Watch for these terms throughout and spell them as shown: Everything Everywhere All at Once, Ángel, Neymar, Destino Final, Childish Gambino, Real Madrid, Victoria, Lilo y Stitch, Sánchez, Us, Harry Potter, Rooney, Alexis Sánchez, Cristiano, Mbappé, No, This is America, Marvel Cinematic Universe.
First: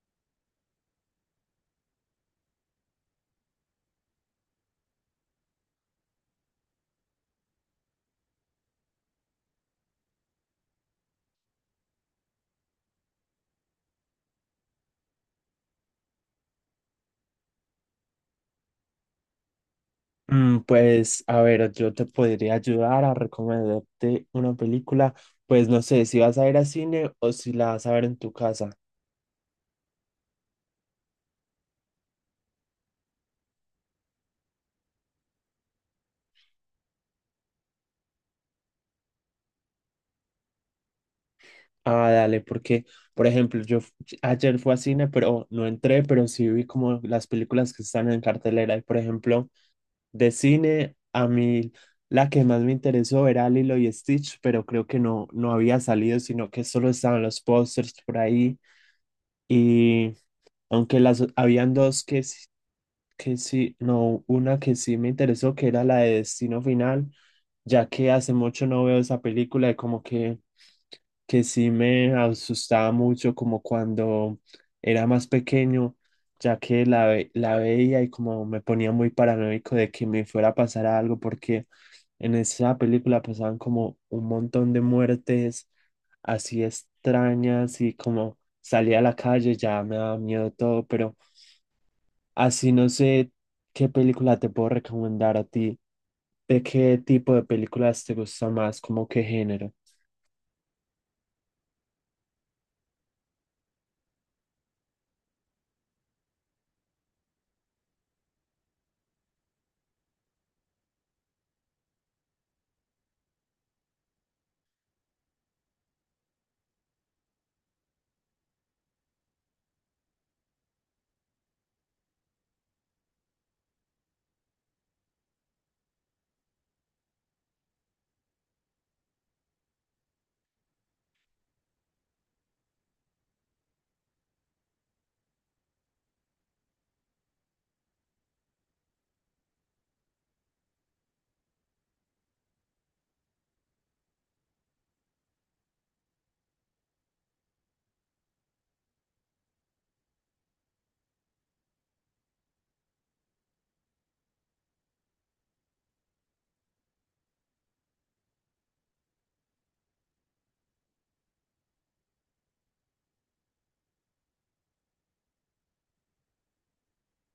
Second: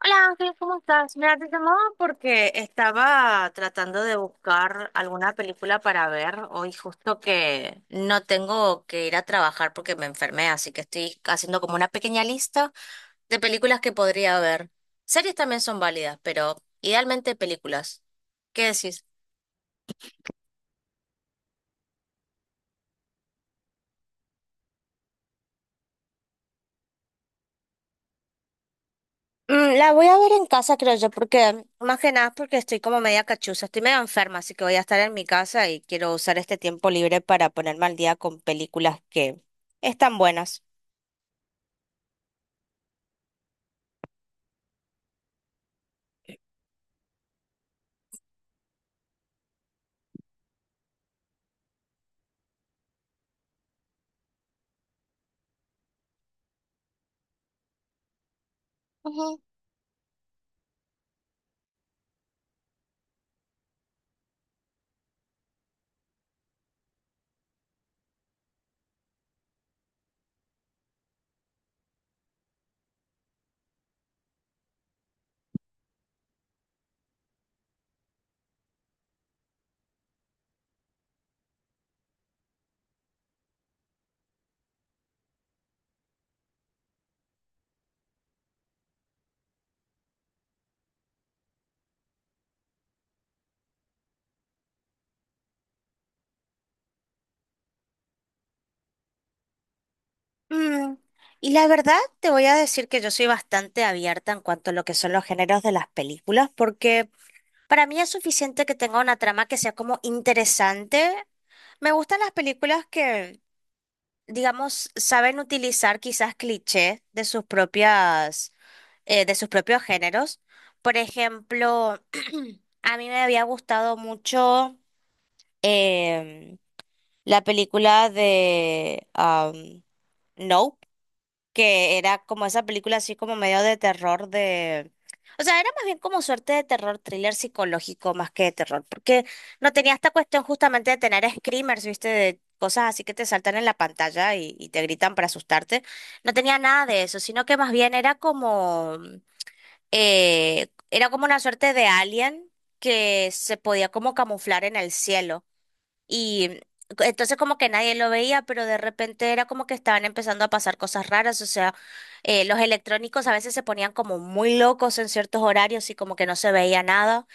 Hola Ángel, ¿cómo estás? Mira, te llamaba porque estaba tratando de buscar alguna película para ver. Hoy justo que no tengo que ir a trabajar porque me enfermé, así que estoy haciendo como una pequeña lista de películas que podría ver. Series también son válidas, pero idealmente películas. ¿Qué decís? A ver, yo te podría ayudar a recomendarte una película. Pues no sé si vas a ir al cine o si la vas a ver en tu casa. La voy a ver en casa, creo yo, porque más que nada porque estoy como media cachuza, estoy medio enferma, así que voy a estar en mi casa y quiero usar este tiempo libre para ponerme al día con películas que están buenas. Ah, dale, porque, por ejemplo, ayer fui al cine, pero no entré, pero sí vi como las películas que están en cartelera. Y, por ejemplo, de cine, a mí la que más me interesó era Lilo y Stitch, pero creo que no había salido, sino que solo estaban los pósters por ahí. Ujú. Y aunque las habían dos que sí, no, una que sí me interesó, que era la de Destino Final, ya que hace mucho no veo esa película y como que sí me asustaba mucho como cuando era más pequeño, ya que la veía y como me ponía muy paranoico de que me fuera a pasar algo, porque en esa película pasaban como un montón de muertes así extrañas y como salía a la calle ya me daba miedo todo, pero... Así no sé qué película te puedo recomendar a ti. ¿De qué tipo de películas te gusta más? ¿Como qué género? Mm, Y la verdad, te voy a decir que yo soy bastante abierta en cuanto a lo que son los géneros de las películas, porque para mí es suficiente que tenga una trama que sea como interesante. Me gustan las películas que digamos, saben utilizar quizás clichés de sus propias, de sus propios géneros. Por ejemplo, a mí me había gustado mucho em, la película de No, que era como esa película así como medio de terror de... O sea, era más bien como suerte de terror, thriller psicológico más que de terror, porque no tenía esta cuestión justamente de tener screamers, ¿viste? De cosas así que te saltan en la pantalla y te gritan para asustarte. No tenía nada de eso, sino que más bien era como una suerte de alien que se podía como camuflar en el cielo. Y entonces como que nadie lo veía, pero de repente era como que estaban empezando a pasar cosas raras, o sea, los electrónicos a veces se ponían como muy locos en ciertos horarios y como que no se veía nada.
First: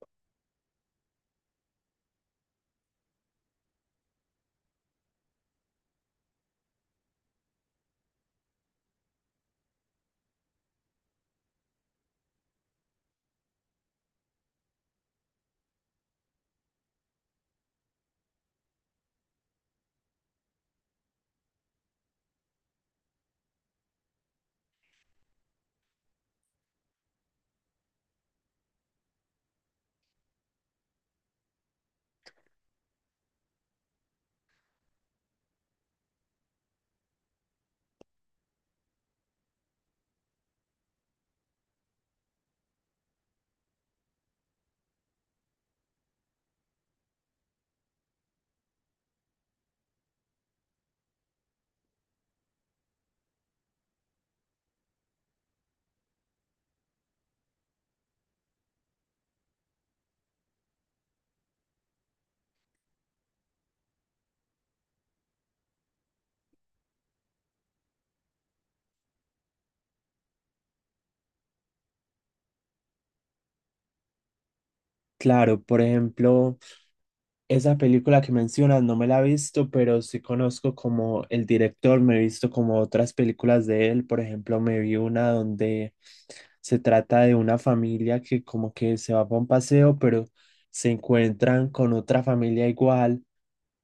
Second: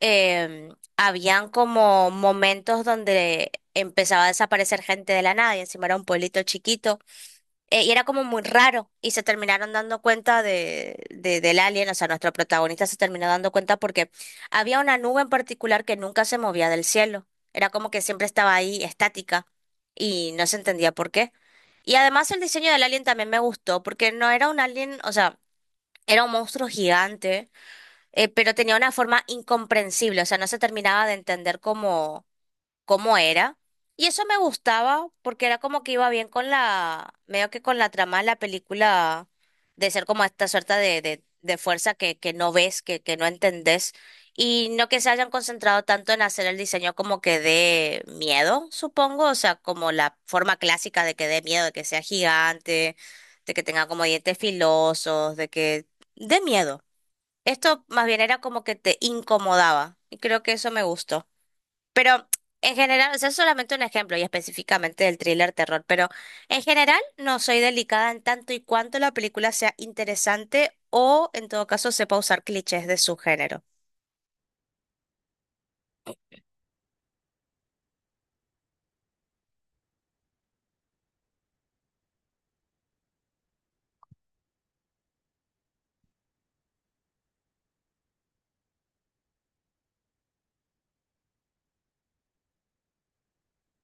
Em, habían como momentos donde empezaba a desaparecer gente de la nada y encima era un pueblito chiquito. Y era como muy raro y se terminaron dando cuenta del alien, o sea, nuestro protagonista se terminó dando cuenta porque había una nube en particular que nunca se movía del cielo, era como que siempre estaba ahí estática y no se entendía por qué. Y además el diseño del alien también me gustó porque no era un alien, o sea, era un monstruo gigante, pero tenía una forma incomprensible, o sea, no se terminaba de entender cómo era. Y eso me gustaba porque era como que iba bien con la, medio que con la trama de la película, de ser como esta suerte de fuerza que no ves, que no entendés. Y no que se hayan concentrado tanto en hacer el diseño como que dé miedo, supongo. O sea, como la forma clásica de que dé miedo, de que sea gigante, de que tenga como dientes filosos, de que dé miedo. Esto más bien era como que te incomodaba. Y creo que eso me gustó. Pero en general, o sea, es solamente un ejemplo y específicamente del thriller terror, pero en general no soy delicada en tanto y cuanto la película sea interesante o en todo caso sepa usar clichés de su género. Claro, por ejemplo, esa película que mencionas no me la he visto, pero sí conozco como el director, me he visto como otras películas de él. Por ejemplo, me vi una donde se trata de una familia que como que se va para un paseo, pero se encuentran con otra familia igual,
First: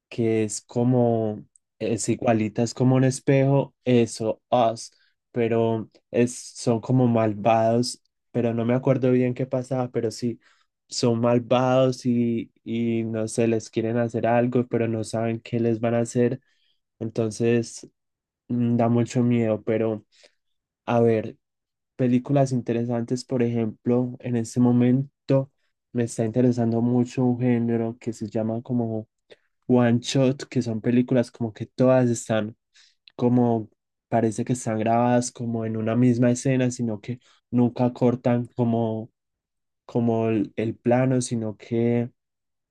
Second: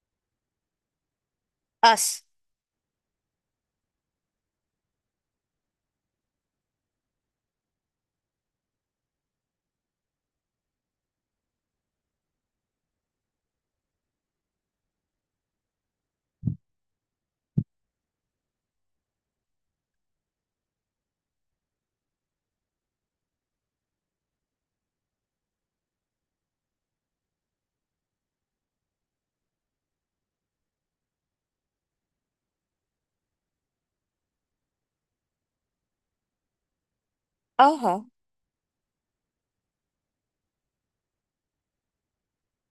que es como, es Us. igualita, es como un espejo, eso, Us, pero es, son como malvados, pero no me acuerdo bien qué pasaba, pero sí, son malvados y no sé, les quieren hacer algo, pero no saben qué les van a hacer, entonces da mucho miedo, pero a ver, películas interesantes, por ejemplo, en este momento me está interesando mucho un género que se llama como One Shot, que son películas como que todas están como, parece que están grabadas como en una misma escena, sino que nunca Ojo, cortan como, como el plano, sino que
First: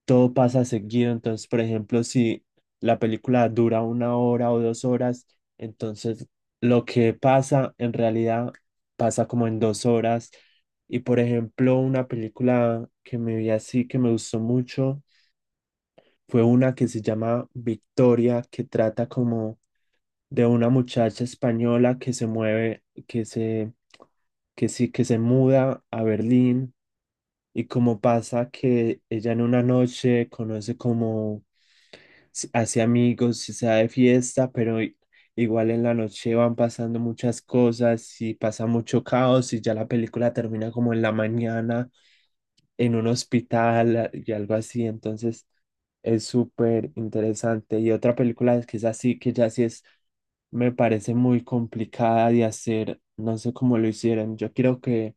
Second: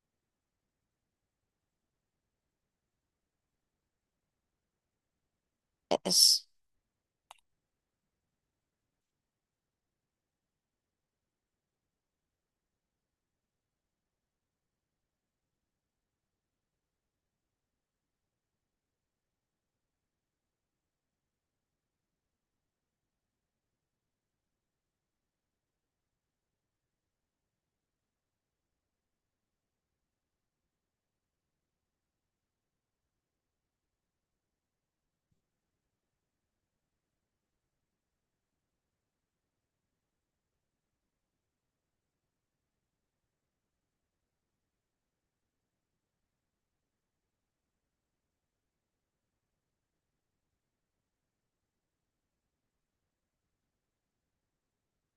todo pasa seguido. Entonces, por ejemplo, si la película dura una hora o dos horas, entonces es. lo que pasa en realidad pasa como en dos horas. Y por ejemplo, una película que me vi así, que me gustó mucho fue una que se llama Victoria, que trata como de una muchacha española que se mueve, que sí, que se muda a Berlín y como pasa que ella en una noche conoce como hace amigos y se da de fiesta, pero igual en la noche van pasando muchas cosas y pasa mucho caos y ya la película termina como en la mañana en un hospital y algo así. Entonces es súper interesante. Y otra película que es así, que ya sí es, me parece muy complicada de hacer. No sé cómo lo hicieron. Yo quiero que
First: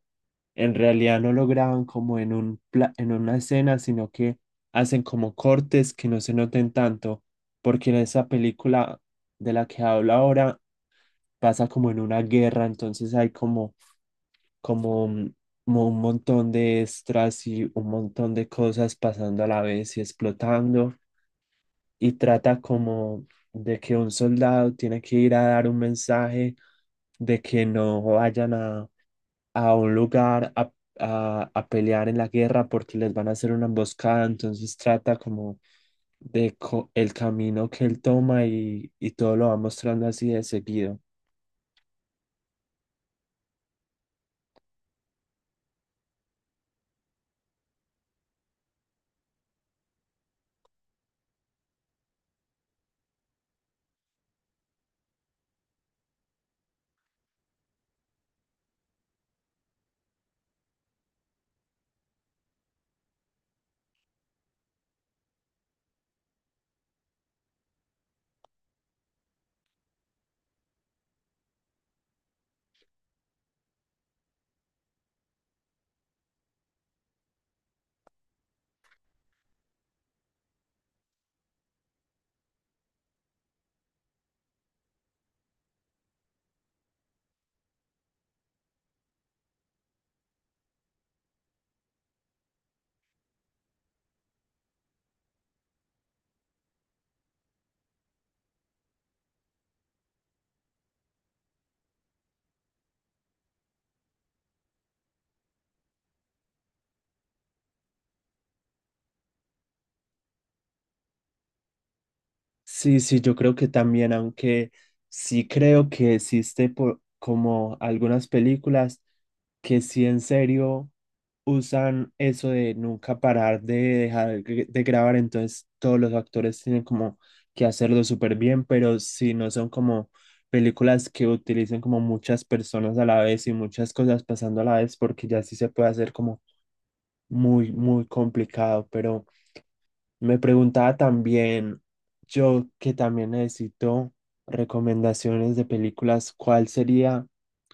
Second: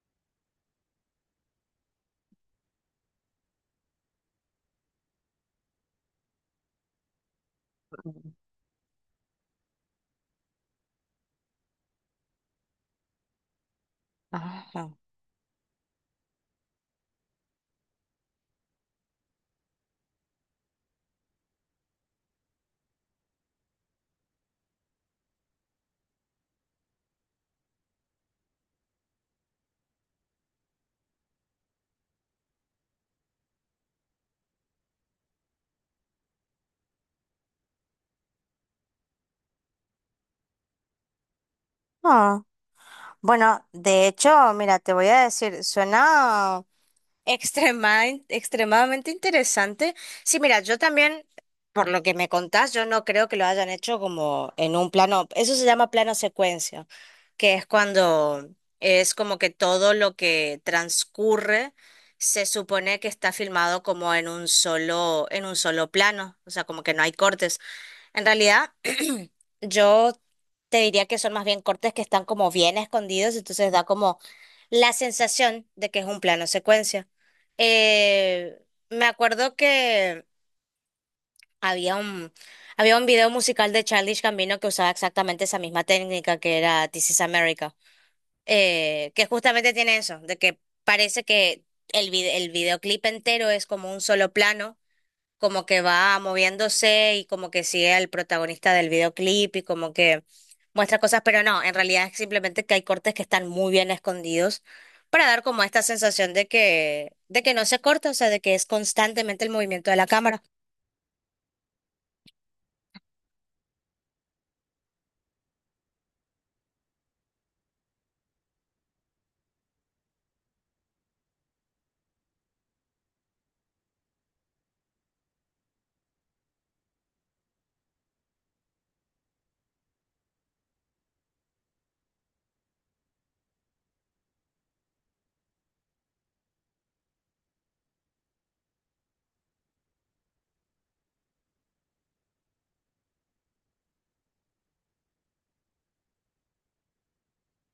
en realidad no lo graban como en un en una escena, sino que hacen como cortes que no se noten tanto, porque en esa película de la que hablo ahora pasa como en una guerra, entonces hay Ajá. Un como un montón de extras y un montón de cosas pasando a la vez y explotando, y trata como de que un soldado tiene que ir a dar un mensaje de que no vayan a un lugar a pelear en la guerra porque les van a hacer una emboscada, entonces trata como el camino que él toma y todo lo va mostrando así de seguido. Ah, bueno, de hecho, mira, te voy a decir, suena. Extremadamente interesante. Sí, mira, yo también, por lo que me contás, yo no creo que lo hayan hecho como en un plano, eso se llama plano secuencia, que es cuando es como que todo lo que transcurre se supone que está filmado como en un solo plano, o sea, como que no hay cortes. En realidad, yo te diría que son más bien cortes que están como bien escondidos, entonces da como la sensación de que es un plano secuencia. Eh, me acuerdo que había un, había un video musical de Childish Gambino que usaba exactamente esa misma técnica que era This is America, que justamente tiene eso, de que parece que el videoclip entero es como un solo plano, como que va moviéndose y como que sigue al protagonista del videoclip y como que muestra cosas, pero no, en realidad es simplemente que hay cortes que están muy bien escondidos para dar como esta sensación de de que no se corta, o sea, de que es constantemente el movimiento de la cámara. Sí, sí, yo creo que también, aunque sí creo que existe por, como algunas películas que sí en serio usan eso de nunca parar de de grabar, entonces todos los actores tienen como que hacerlo súper bien, pero si no son como películas que utilicen como muchas personas a la vez y muchas cosas pasando a la vez, porque ya sí se puede hacer como muy, muy complicado, pero me preguntaba también, yo que también necesito recomendaciones de películas, ¿cuál sería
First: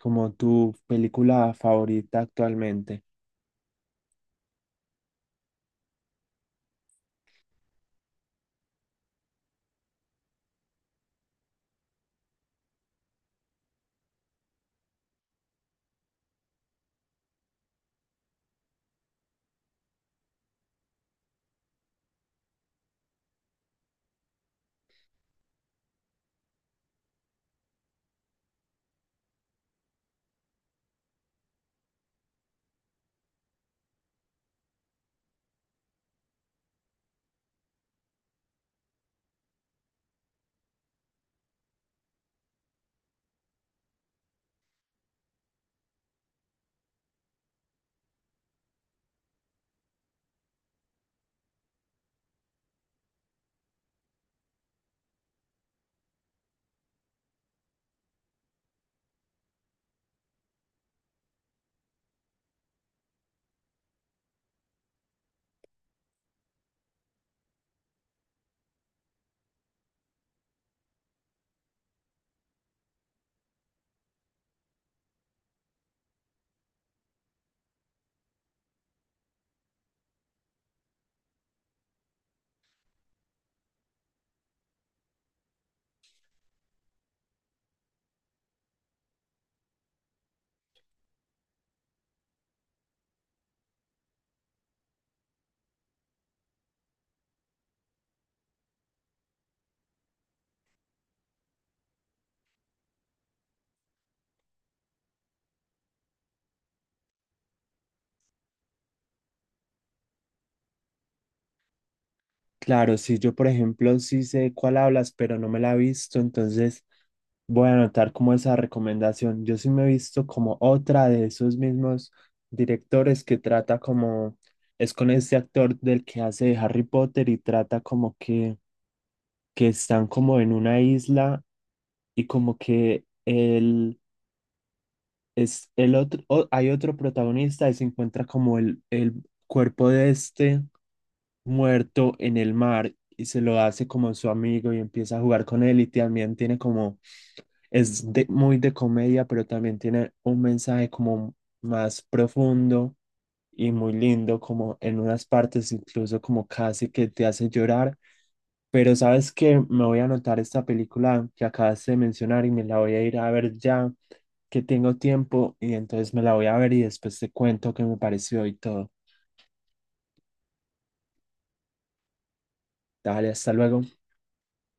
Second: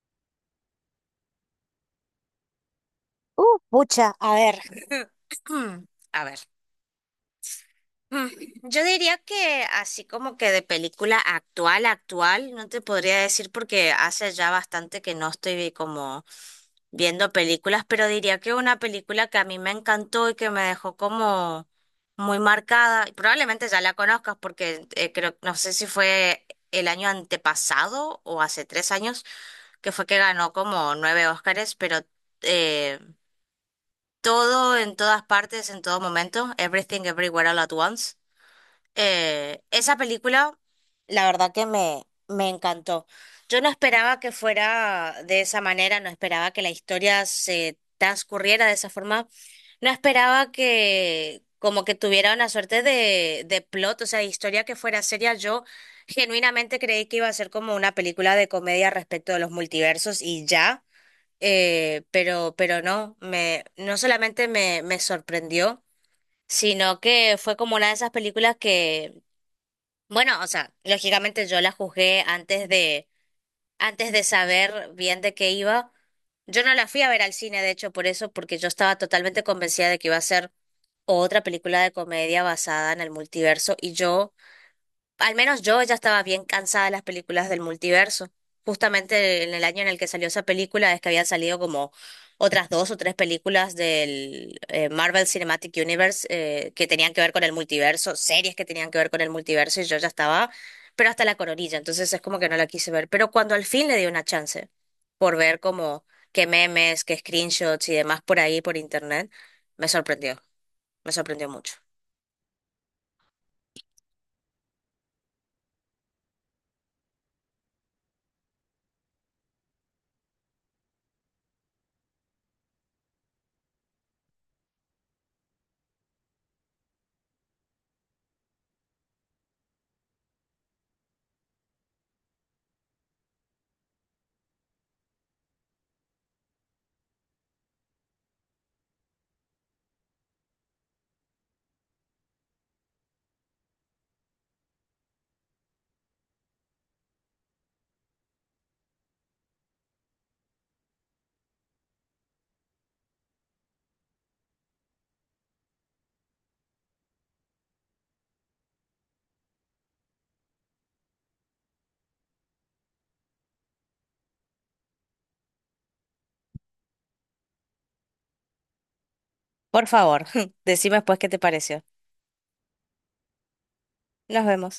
como tu película favorita actualmente? Pucha, a ver. A ver. Mm, yo diría que así como que de película actual, actual, no te podría decir porque hace ya bastante que no estoy como viendo películas, pero diría que una película que a mí me encantó y que me dejó como muy marcada, y probablemente ya la conozcas porque creo, no sé si fue el año antepasado o hace 3 años, que fue que ganó como nueve Óscares, pero eh, todo en todas partes, en todo momento, Everything Everywhere All at Once. Esa película, la verdad que me encantó. Yo no esperaba que fuera de esa manera, no esperaba que la historia se transcurriera de esa forma, no esperaba que como que tuviera una suerte de plot, o sea, de historia que fuera seria. Yo genuinamente creí que iba a ser como una película de comedia respecto de los multiversos y ya, pero no, no solamente me sorprendió, sino que fue como una de esas películas que bueno, o sea, lógicamente yo la juzgué antes de saber bien de qué iba. Yo no la fui a ver al cine, de hecho, por eso, porque yo estaba totalmente convencida de que iba a ser otra película de comedia basada en el multiverso y yo, al menos yo ya estaba bien cansada de las películas del multiverso. Justamente en el año en el que salió esa película es que habían salido como otras dos o tres películas del Marvel Cinematic Universe, que tenían que ver con el multiverso, series que tenían que ver con el multiverso y yo ya estaba, pero hasta la coronilla, entonces es como que no la quise ver. Pero cuando al fin le di una chance por ver como qué memes, qué screenshots y demás por ahí, por internet, me sorprendió, me sorprendió mucho. Claro, si yo por ejemplo sí sé cuál hablas, pero no me la he visto, entonces voy a anotar como esa recomendación. Yo sí me he visto como otra de esos mismos directores que trata como, es con este actor del que hace de Harry Potter y trata como que están como en una isla y como que él es el otro, hay otro protagonista y se encuentra como el cuerpo de este muerto en el mar y se lo hace como su amigo y empieza a jugar con él y también tiene como, muy de comedia, pero también tiene un mensaje como más profundo y muy lindo, como en unas partes incluso como casi que te hace llorar. Pero sabes que me voy a anotar esta película que acabas de mencionar y me la voy a ir a ver ya que tengo tiempo y entonces me la voy a ver y después te cuento qué me pareció y todo. Por favor, decime después qué te pareció. Dale, hasta luego. Nos vemos.